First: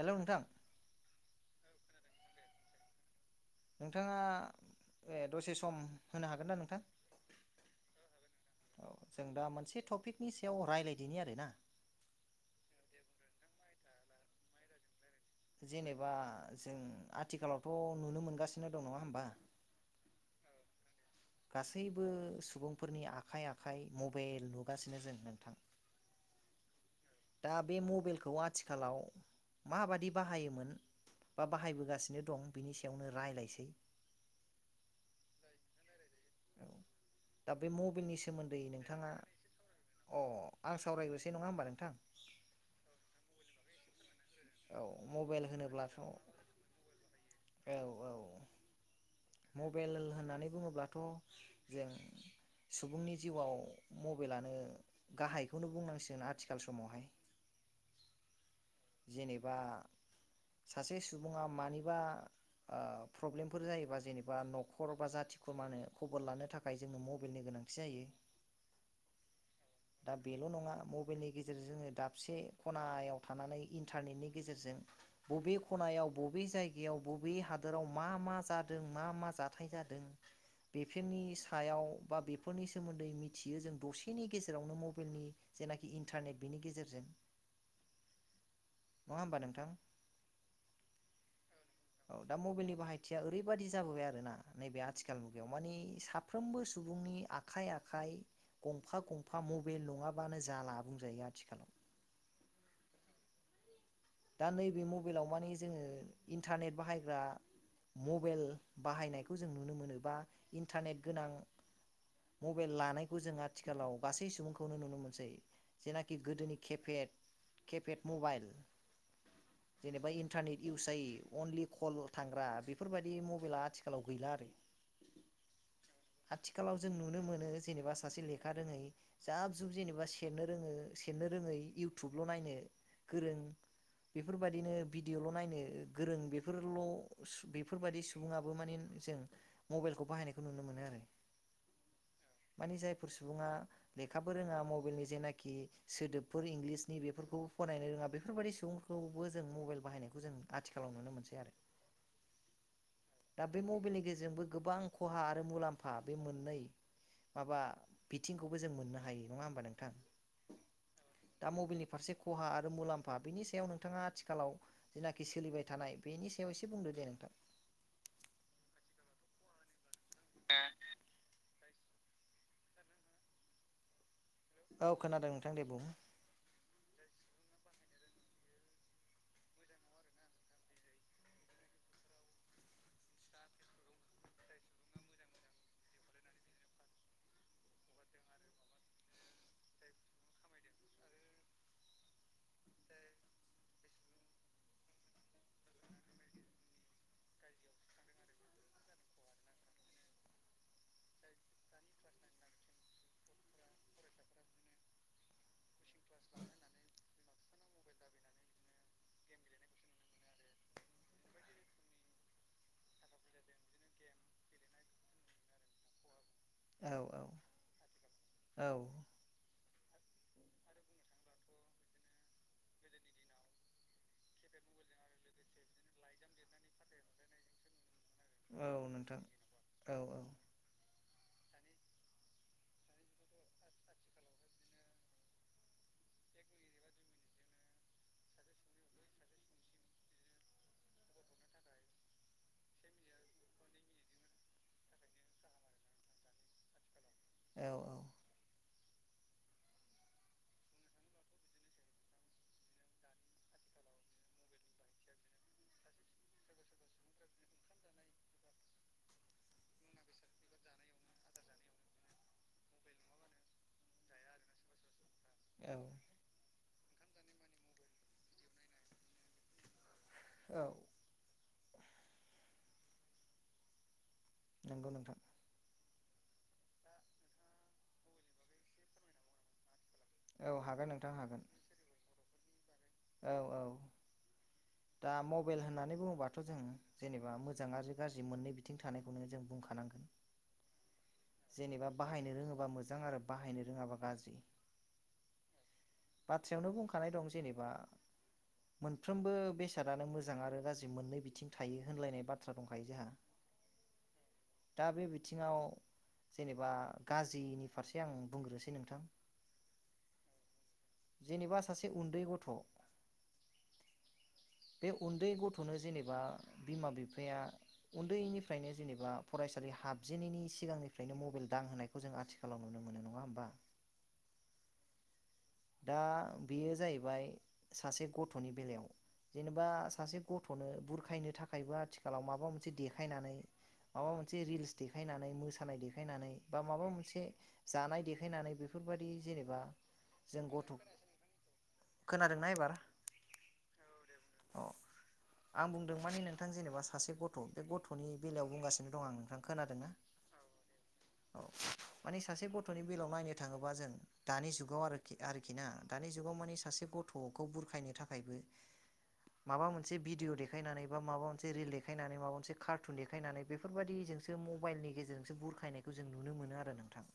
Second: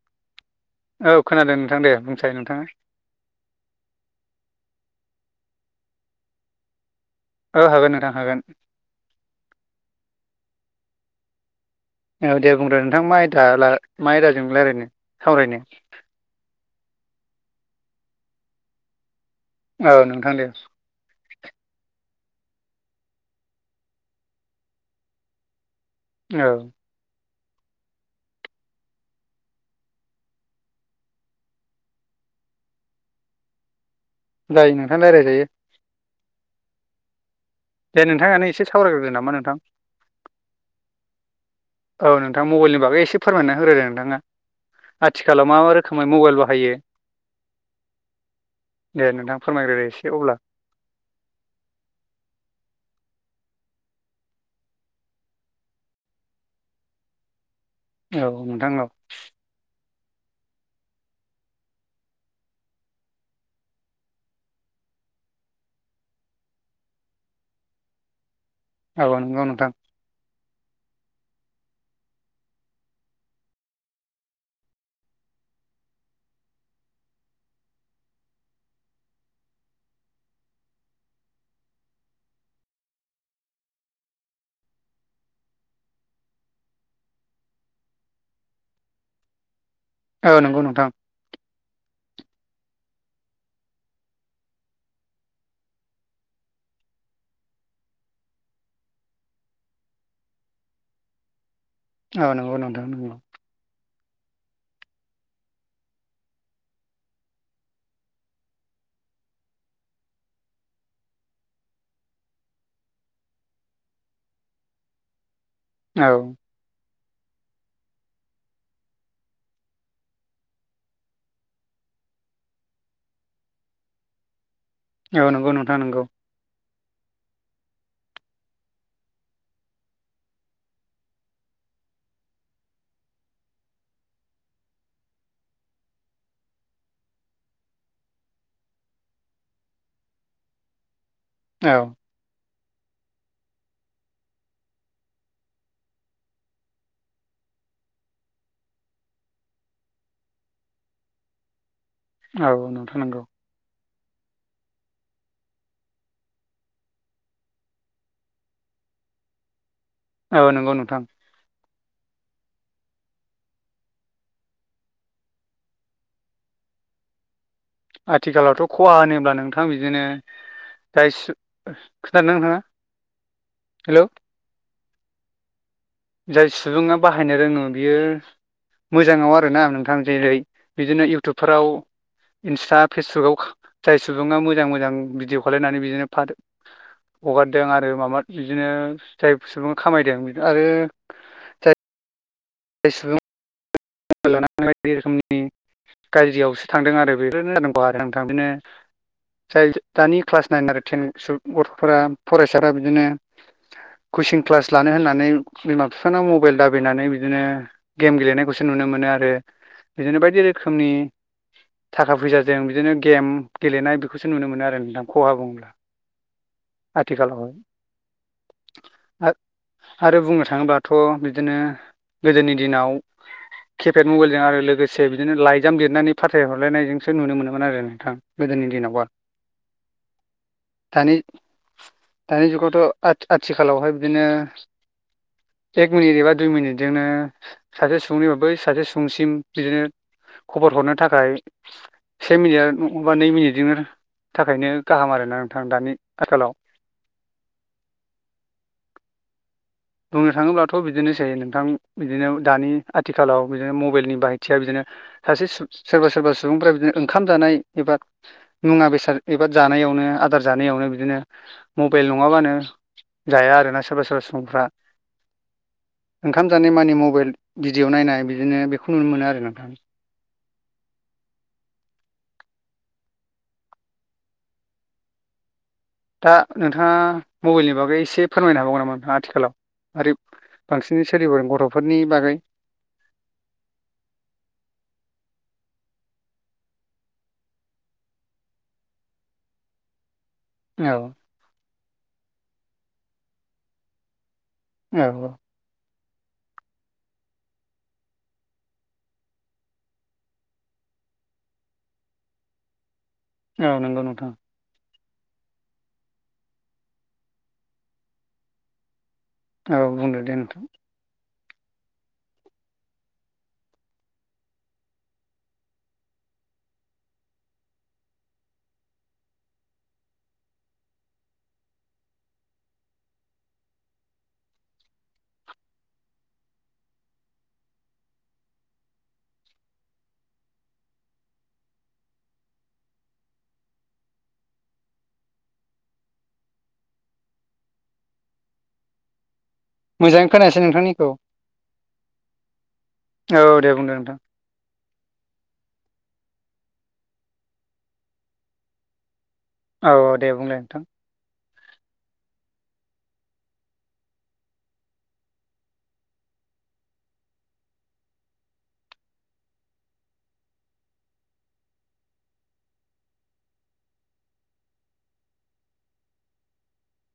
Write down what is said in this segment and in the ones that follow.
हेलै नोंथां। औ खोनादों नोंथां दे बुंसाय नोंथाङा। नोंथाङा ए दसे सम होनो हागोन ना नोंथां? ओ हागोन नोंथां हागोन। नि सायाव रायलायदिनि आरो ना। औ दे बुंदो नोंथां मा आयदा ला मा आयदाजों रायलायनो? सावरायनो जेनेबा जों आथिखालावथ' नुनो मोनगासिनो दं नङा होमबा? ओ नोंथां दे गासैबो सुबुंफोरनि आखाइ आखाइ मबेल नुगासिनो जों नोंथां। औ। दा बे मबेलखौ आथिखालाव माबादि बाहायोमोन बा बाहायबोगासिनो दं बिनि सायावनो रायलायसै जायो नोंथां रायलायजायो दा बे दे मबेलनि नोंथाङानो सोमोन्दै एसे सावरायग्रोदो नोंथाङा नामा नोंथां अ आं सावरायग्रो औ नोंथां मबाइलनि बागै एसे फोरमायना होग्रोदो नोंथाङा। औ मबाइल आथिखालाव मा मा होनोब्लाथ' रोखोमै मबाइल बाहायो औ औ दे नोंथां फोरमायग्रोदो मबाइल एसे अब्ला होननानै बुङोब्लाथ' जों सुबुंनि जिउआव मबाइलआनो गाहायखौनो बुंनांसिगोन आथिखाल समावहाय। औ नोंथां औ। जेनेबा सासे सुबुङा मानिबा ओ प्रब्लेमफोर जायोबा जेनेबा न'खर बा जाथि खुरमानो खबर लानो थाखाय जोंनो मबेलनि गोनां थि जायो औ नंगौ नोंथां। दा बेल' नङा मबेलनि गेजेरजों जोङो दाबसे खनायाव थानानै इन्टारनेटनि गेजेरजों बबे खनायाव बबे जायगायाव बबे हादोराव मा -मा जा दों मा मा जाथाय जादों बेफोरनि सायाव बा बेफोरनि सोमोन्दै मिथियो जों दसेनि गेजेरावनो मबेलनि जेनाखि इन्टारनेट बेनि गेजेरजों नङा होमबा नोंथां? औ नंगौ नोंथां औ दा मबाइलनि बाहायथिया ओरैबाददि जाबोबाय आरो ना नैबे आथिखाल मुगायाव माने साफ्रोमबो सु बुंनि आखाइ आखाइ गंफा गंफा मबाइल नङाबानो जाला बुंजायो आथिखालाव। औ नंगौ नंथां नंगौ। दा नैबे मबाइलाव माने जोङो इन्टारनेट बाहायग्रा मबाइल बाहायनायखौ जों नुनो मोनो बा इन्टारनेट गोनां मबाइल लानायखौ जों आथिखालाव गासै सुबुंखौनो नुनो मोनसै। औ जेनाखि गोदोनि केपेड केपेड मबाइल जेनेबा इन्टारनेट इउस जायो अनलि कल ल' थांग्रा बेफोरबायदि मबेला आथिखालाव गैला आरो। औ नंगौ नोंथां नोंगौ आथिखालाव जों नुनो मोनो जेनेबा सासे लेखा रोङै जाब जुब जेनेबा सेरनो रोङो सेरनो रोङै इउटुबल' नायनो गोरों बेफोरबादिनो भिडिअ'ल' नायनो गोरों बेफोरल' बेफोरबायादि सुबुङाबो माने जों मबाइलखौ बाहायनायखौ नुनो मोनो आरो। औ माने जायफोर सुबुङा लेखाबो रोङा मबाइलनि जेनाखि सोदोबफोर इंग्लिसनि बेफोरखौ फरायनायनो रोङा बेफोरबायदि सुबुंफोरखौबो जों मबाइल बाहायनायखौ जों आथिखालाव नुनो मोनसै आरो। औ नोंथां नोंगौ। गेजोंबो गोबां खहा आरो मुलाम्फा बे मोननै माबा बिथिंखौबो जों मोननो हायो नङा होमबा नोंथां? औ नंगौ नोंथां। दा मबाइलनि फारसे खहा आरो मुलामफा बिनि सायाव नों थाङा आथिखालाव जेनाखि सोलिबाय थानाय बेनि सायाव एसे बुंदो दे नोंथां। आथिखालावथ' खहा होनोब्ला नोंथां बिदिनो जाय सु खोनादों ना नोंथाङा हेल'। औ खोनादों नोंथां दे बुं। जाय सुबुङा बाहायनो रोङो बियो मोजाङाव आरोना नोंथां जेरै बिदिनो इउटुबफोराव इन्सट्रा फेसबुकआव खा जाय सुबुङा मोजां मोजां भिडिअ' खालायनानै बिदिनो [inaudible] हगारदों आरो माबा बिदिनो जाय सुबुं खामायदों आरो [inaudible] सुबुं बायदि रोखोमनि गाज्रियावसो थांदों आरो बेफोरनो जानांगौ आरोना नोंथां बेदिनो जाय दानि क्लास नाइन आरो टेन गथ'फोरा फरायसाफ्रा बिदिनो कचिं क्लास लानो होननानै बिमा बिफाना मबाइल दाबायनानै बिदिनो गेम गेलेनायखौसो नुनो मोनो आरो बिदिनो बायदि रोखोमनि थाखा फैसाजों बिदिनो गेम गेलेनाय बेखौसो नुनो मोनो आरो नोंथां खहा बुङोब्ला। औ औ आथिखालावहाय औ आ आरो बुंनो थाङोब्लाथ बिदिनो गोदोनि दिनाव [inaudible] किपेड मबाइलजों आरो लोगोसे बिदिनो लाइजाम लिरनानै फाथायहरलायनायजोंसो नुनो मोनोमोन आरो नोंथां। नुनो मोनोमोन गोदोनि आरो। औ दिनावबा नोंथां औ दानि दानि जुगावथ आ आथिखालावहाय बिदिनो एक मिनिट एबा दुइ मिनिटजोंनो सासे सुबुंनिफाय बै सासे सुबुंसिम बिदिनो खबर हरनो थाखाय से मिनिट बा नै मिनिटजोंनो थाखायनो गाहाम आरोना नोंथां दानि आखालाव औ बुंनो थाङोब्लाथ बिदिनोसै नोंथां बिदिनो दानि आथिखालाव बिदिनो मबाइलनि बाहायथिया बिदिनो सासे सोरबा सोरबा सुबुंफोरा बिदिनो ओंखाम जानाय एबा मुवा बेसाद एबा जानाय यावनो आदार जानायावनो बिदिनो मबाइल नङाबानो जाया आरोना सोरबा सोरबा सुबुंफ्रा औ ओंखाम जानाय मानि मबाइल भिडिअ नायनाय बिदिनो बेखौ नुनो मोनो आरो नोंथां। औ नंगौ नोंथां। दा नोंथाङा मबाइलनि बागै एसे फोरमायनो हाबावगोन नामा नोंथाङा आथिखालाव? आरो औ हागोन बांसिनै नोंथां हागोन सोलिबोनाय गथफोरनि बागै। औ औ दा मबाइल होननानै बुङोबाथ जों जेनेबा मोजां आरो गाज्रि मोननै बिथिं थानायखौनो जों बुंखानांगोन। औ जेनेबा बाहायनो रोङोबा मोजां आरो बाहायनो रोङाबा गाज्रि। औ औ बाथ्रायावनो बुंखानाय दं जेनेबा मोनफ्रोमबो बेसादानो मोजां आरो गाज्रि मोननै बिथिं थायो होनलायनाय बाथ्रा दंखायो जोंहा। औ नंगौ नोंथां। दा बे बिथिङाव जेनेबा गाज्रिनि फारसे आं बुंग्रोसै नोंथां। औ बुंदो दे नोंथां। जेनेबा सासे उन्दै गथ बे उन्दै गथनो जेनेबा बिमा बिफाया उन्दैनिफ्रायनो जेनेबा फरायसालि हाबजेनैनि सिगांनिफ्रायनो मबाइल दां होनायखौ जों आथिखालाव नुनो मोनो नङा होमबा? [inaudible] दा बेयो जाहैबाय सासे गथनि बेलायाव जेनेबा सासे गथनो बुरखायनो थाखायबो आथिखालाव माबा मोनसे देखायनानै। माबा मोनसे रिल्स देखायनानै मोसानाय देखायनानै बा माबा मोनसे जानाय देखायनानै बेफोर। फोरबायदि जेनेबा मोजाङै जों खोनायासै गथ' नोंथांनिखौ। खोनादोंना एबार औ दे बुंदो नोंथां अ आं बुंदों मानि नों नोंथां जेनेबा सासे गथ बे गथनि बेलायाव बुंगासिनो दं आं नोंथां खोनादोंना औ औ दे बुंलाय नोंथां औ मानिे सासे गथनि बेलायाव नायनो थाङोबा जों दानि जुगाव आरो आरोखि ना दानि जुगाव मानिे सासे गथखौ बुरखायनो थाखायबो माबा मोनसे भिडिअ देखायनानै बा माबा मोनसे रिल देखायनानै माबा मोनसे कार्टुन देखायनानै बेफोरबायदि जों सो मबाइलनि गेजेरजोंसो बुरखायनायखौ जों नुनो मोनो आरो नोंथां।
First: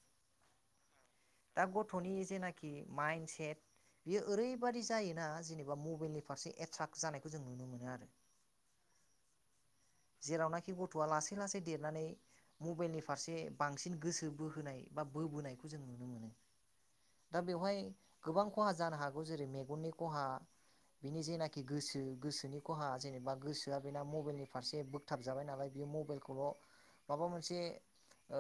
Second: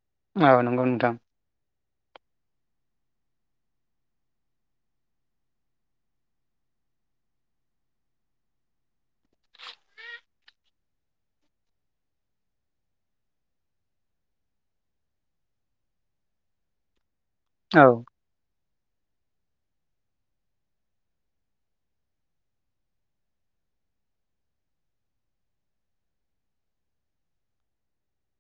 औ नोंगौ नोंथां। दा गथनि जेनाखि माइन्द सेट बेयो ओरैबादि जायोना जेनेबा मबाइलनि फारसे एट्राक जानायखौ जों नुनो मोनो आरो जेरावनाखि गथआ लासै-लासै देरनानै मबाइलनि फारसे बांसिन गोसो बोहोनाय बा बोबोनायखौ जों नुनो मोनो। दा बेवहाय औ गोबां खहा जानो हागौ जेरै मेगननि खहा, बिनि जेनाखि गोसो गोसोनि खहा, जेनेबा गोसोआ बेना मबाइलनि फारसे बोगथाब जाबाय नालाय बे मबाइलखौल' माबा मोनसे ओ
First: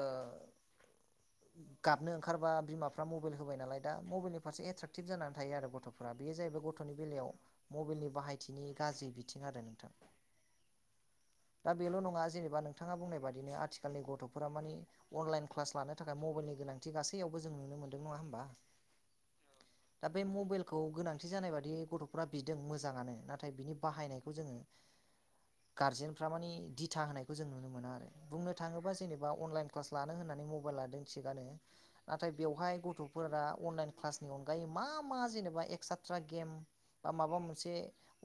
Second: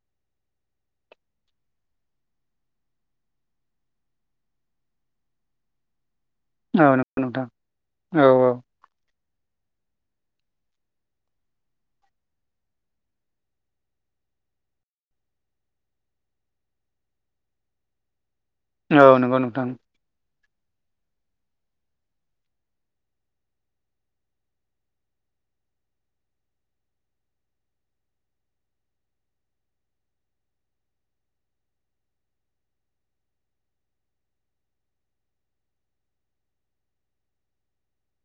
गाबनो ओंखारबा बिमाफ्रा मबाइल होबाय नालाय दा मबाइलनि फारसे एट्राेकटिभ जानानै थायो आरो गथ'फोरा। बेयो जाहैबाय औ गथ'नि नंगौ बेलायाव नोंथां मबाइलनि औ बाहायथिनि गाज्रि बिथिं आरो नोंथां। [inaudible] दा बेल' नङा जेनेबा नोंथाङा बुंनाय बादिनो आथिखालनि गथ'फोरा माने अनलाइन क्लास लानो थाखाय मबाइलनि गोनांथि गासैयावबो जों नुनो मोनदों नङा होमबा? औ नोंगौ नोंथां। मबाइेल खौ गोनांथि जानाय बादि गथ'फोरा बिदों मोजाङानो नाथाय बिनि बाहायनायखौ जोङो गारजेनफ्रा माने दिथा होनायखौ जों नुनो मोनो आरो बुंनो थाङोबा जेनेबा अनलाइन क्लास लानो होनना नै मबाइल लादों थिगानो नाथाय बेवहाय गथ'फोरा अनलाइन क्लासनि अनगायै मा मा जेनेबा एक्सेट्रा गेम बा माबा मोनसे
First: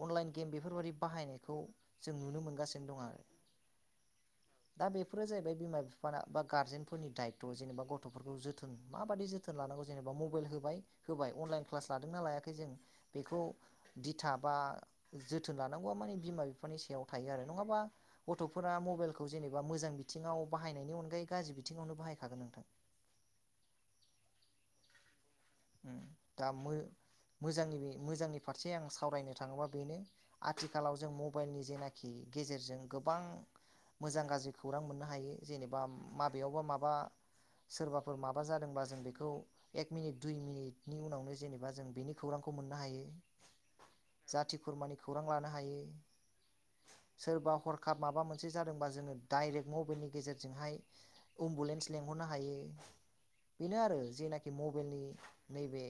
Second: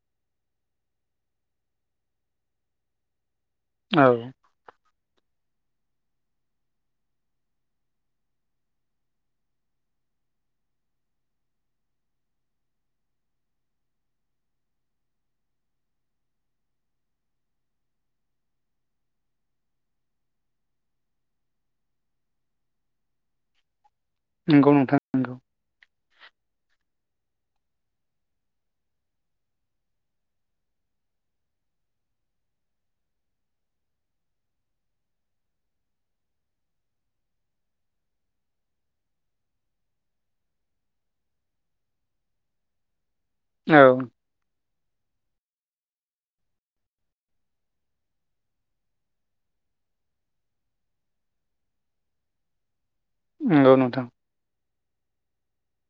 अनलाइन गेम बेफोरबादि बाहायनायखौ जों नुनो मोनगासिनो दं आरो। औ। दा बेफोरो जाहैबाय बिमा-बिफा बा गार्जेनफोरनि दायथ' जेनेबा गथ'फोरखौ जोथोन माबायदि जोथोन लानांगौ जेनेबा मबाइल होबाय होबाय अनलाइन क्लास लादोंना लायाखै जों बेखौ दिथा बा जोथोन लानांगौआ माने बिमा-बिफानि सायाव थायो आरो नङाबा गथ'फोरा मबाइलखौ जेनेबा मोजां मोजां बिथिङाव बाहायनायनि अनगायै गाज्रि बिथिङावनो बाहायखागोन नोंथां। नोंगौ नोंथां नोंगौ। ओम दा मो मोजांनि बे मोजांनि फारसे आं सावरायनो थाङोबा बेनो आथिखालाव जों मबाइलनि जेनाखि गेजेरजों गोबां मोजां गाज्रि खौरां मोननो हायो जेनेबा माबेयावबा माबा सोरबाफोर माबा जादोंबा जों बेखौ एक मिनिट दुइ मिनिटनि उनावनो जेनेबा जों बेनि खौरांखौ मोननो हायो। औ। फोरमानि खौरां लानो हायो। सोरबा हरखाब माबा मोनसे जादोंबा जोङो डाइरेक्ट मबाइलनि गेजेरजोंहाय उमबुलेन्स लेंंहर नो हायो। नंगौ बेनो आरो नोंथां जेनाखि मबाइलनि नैबे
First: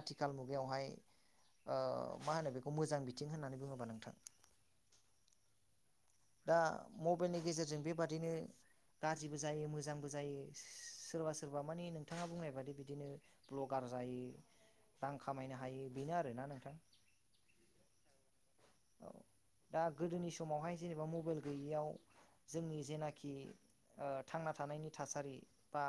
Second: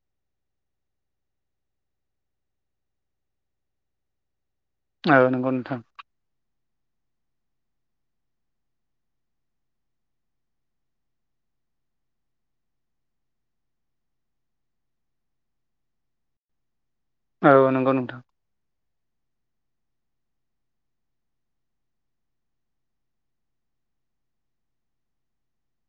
आथिखाल मुगायावहाय ओ मा होनो बेखौ मोजां बिथिं होननानै बुङोबा नोंथां। औ नोंगौ नोंथां। दा मबाइलनि गेजेरजों बेबादिनो गाज्रिबो जायो मोजांबो जायो सोरबा-सोरबा माने नोंथाङा बुंनाय बादि बिदिनो ब्लगार जायो रां खामायनो हायो बेनो आरोना नोंथां औ नोंगौ नोंथां। औ दा गोदोनि समावहाय जेनेबा मबाइल गैयियाव जोंनि जेनाखि ओ थांना थानायनि थासारि बा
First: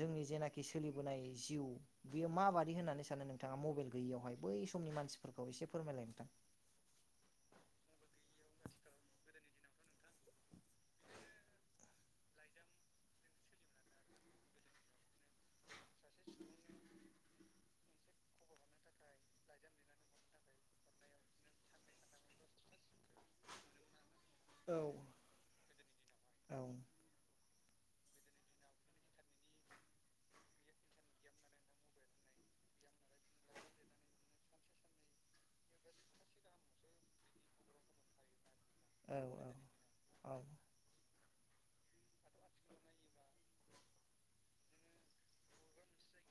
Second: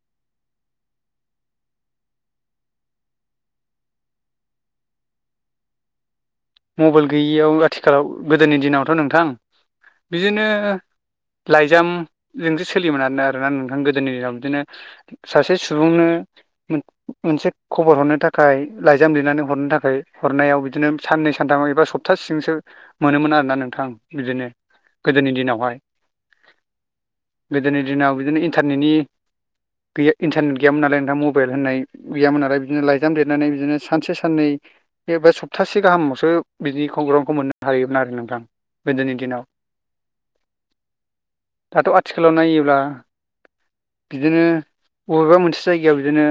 जोंनि जेनाखि सोलिबोनाय जिउ बियो माबादि होननानै सानो नोंथाङा मबाइल गैयियावहाय? बै समनि मानसिफोरखौ एसे फोरमायलाय नोंथां। मबाइल गैयियाव आथिखालाव गोदोनि दिनावथ' नोंथां बिदिनो लाइजामजोंसो सोलियोमोन आरोना नोंथां। गोदोनि दिनाव बिदिनो सासे सुबुंनो मोनसे खबर हरनो थाखाय लाइजाम लिरनानै हरनो थाखाय हरनायाव बिदिनो साननै सानथामा एबा सप्तासेजोंसो मोनोमोन आरोना नोंथां बिदिनो औ गोदोनि दिनावहाय। औ गोदोनि दिनाव बिदिनो इन्टारनेटनि गैया इन्टारनेट गैयामोन नालाय नोंथां मबाइल होननाय गैयामोन नालाय बिदिनो लाइजाम लेरनानै बिदिनो सानसे साननै सप्तासे गाहामावसो बिदिनि खौरांखौ मोननो हायोमोन आरो नोंथां, गोदोनि दिनाव औ औ औ दाथ' आथिखालाव नायोब्ला बिदिनो बबेबा मोनसे जायगायाव बिदिनो,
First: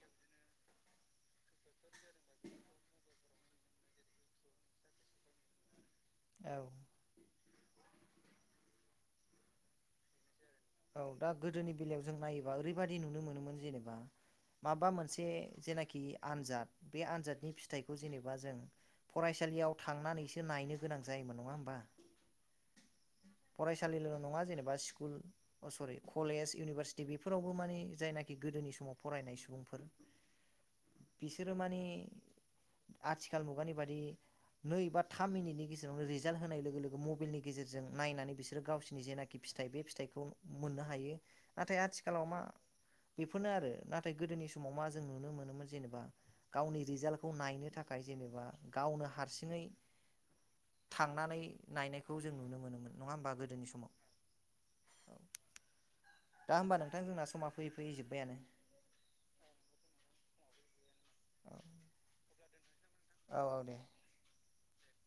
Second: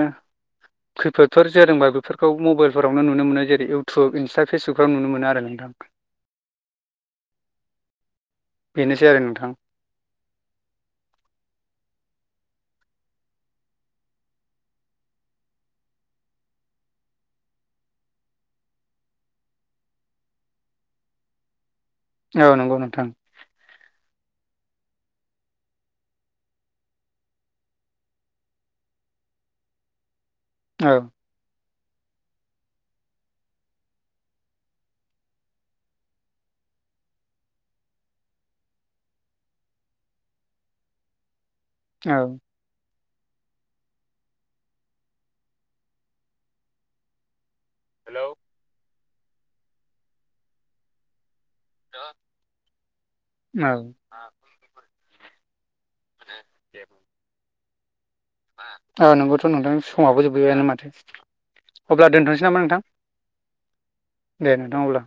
खैफोदफोर जादोंबा बेफोरखौ मबाइलफोरावनो नुनो मोनो। जेरै- इउटुब, इनस्टा फेसबुकफ्राव नुनो मोनो आरो नोंथां। औ बेनोसै आरो नोंथां, औ दा गोदोनि बेलायाव जों नायोबा ओरैबाददि नुनो मोनोमोन जेनेबा माबा मोनसे जेनाखि आनजाद बे आनजादनि फिथाइखौ जेनेबा जों फरायसालियाव थांनानैसो नायनो गोनां जायोमोन नङा होमबा, औ नंगौ नोंथां फरायसालिल' नङा जेनेबा स्कुल अ सरि कलेज, इउनिभारसिटि बेफोरावबो मानि जायनाखि गोदोनि समाव फरायनाय सुबुंफोर, औ बिसोरो मानि आथिखाल मुगानि बादि नै बा थाम मिनिटनि गेजेरावनो रिजाल्ट होनाय लोगो लोगो मबाइलनि गेजेरजों नायनानै बिसोर गावसिनि जेनाखि, फिथाइ बे फिथाइखौ मोननो हायो नाथाय आथिखालाव औ मा, बेफोरनो आरो नाथाय गोदोनि समाव मा जों नुनो मोनोमोन जेनेबा गावनि रिजाल्टखौ नायनो थाखाय हेलौ जेनेबा गावनो हारसिङै थांनानै नायनायखौ जों नुनो मोनोमोन नङा होमबा गोदोनि औ समाव? दा होमबा नोंथां जोंना समा फैयै फैयै जोबबायानो औ नोंगौथ' नोंथां समाबबो जोबबायानो माथो अब्ला दोनथ'नोसै नामा नोंथां, औ औ दे दे नोंथां अब्ला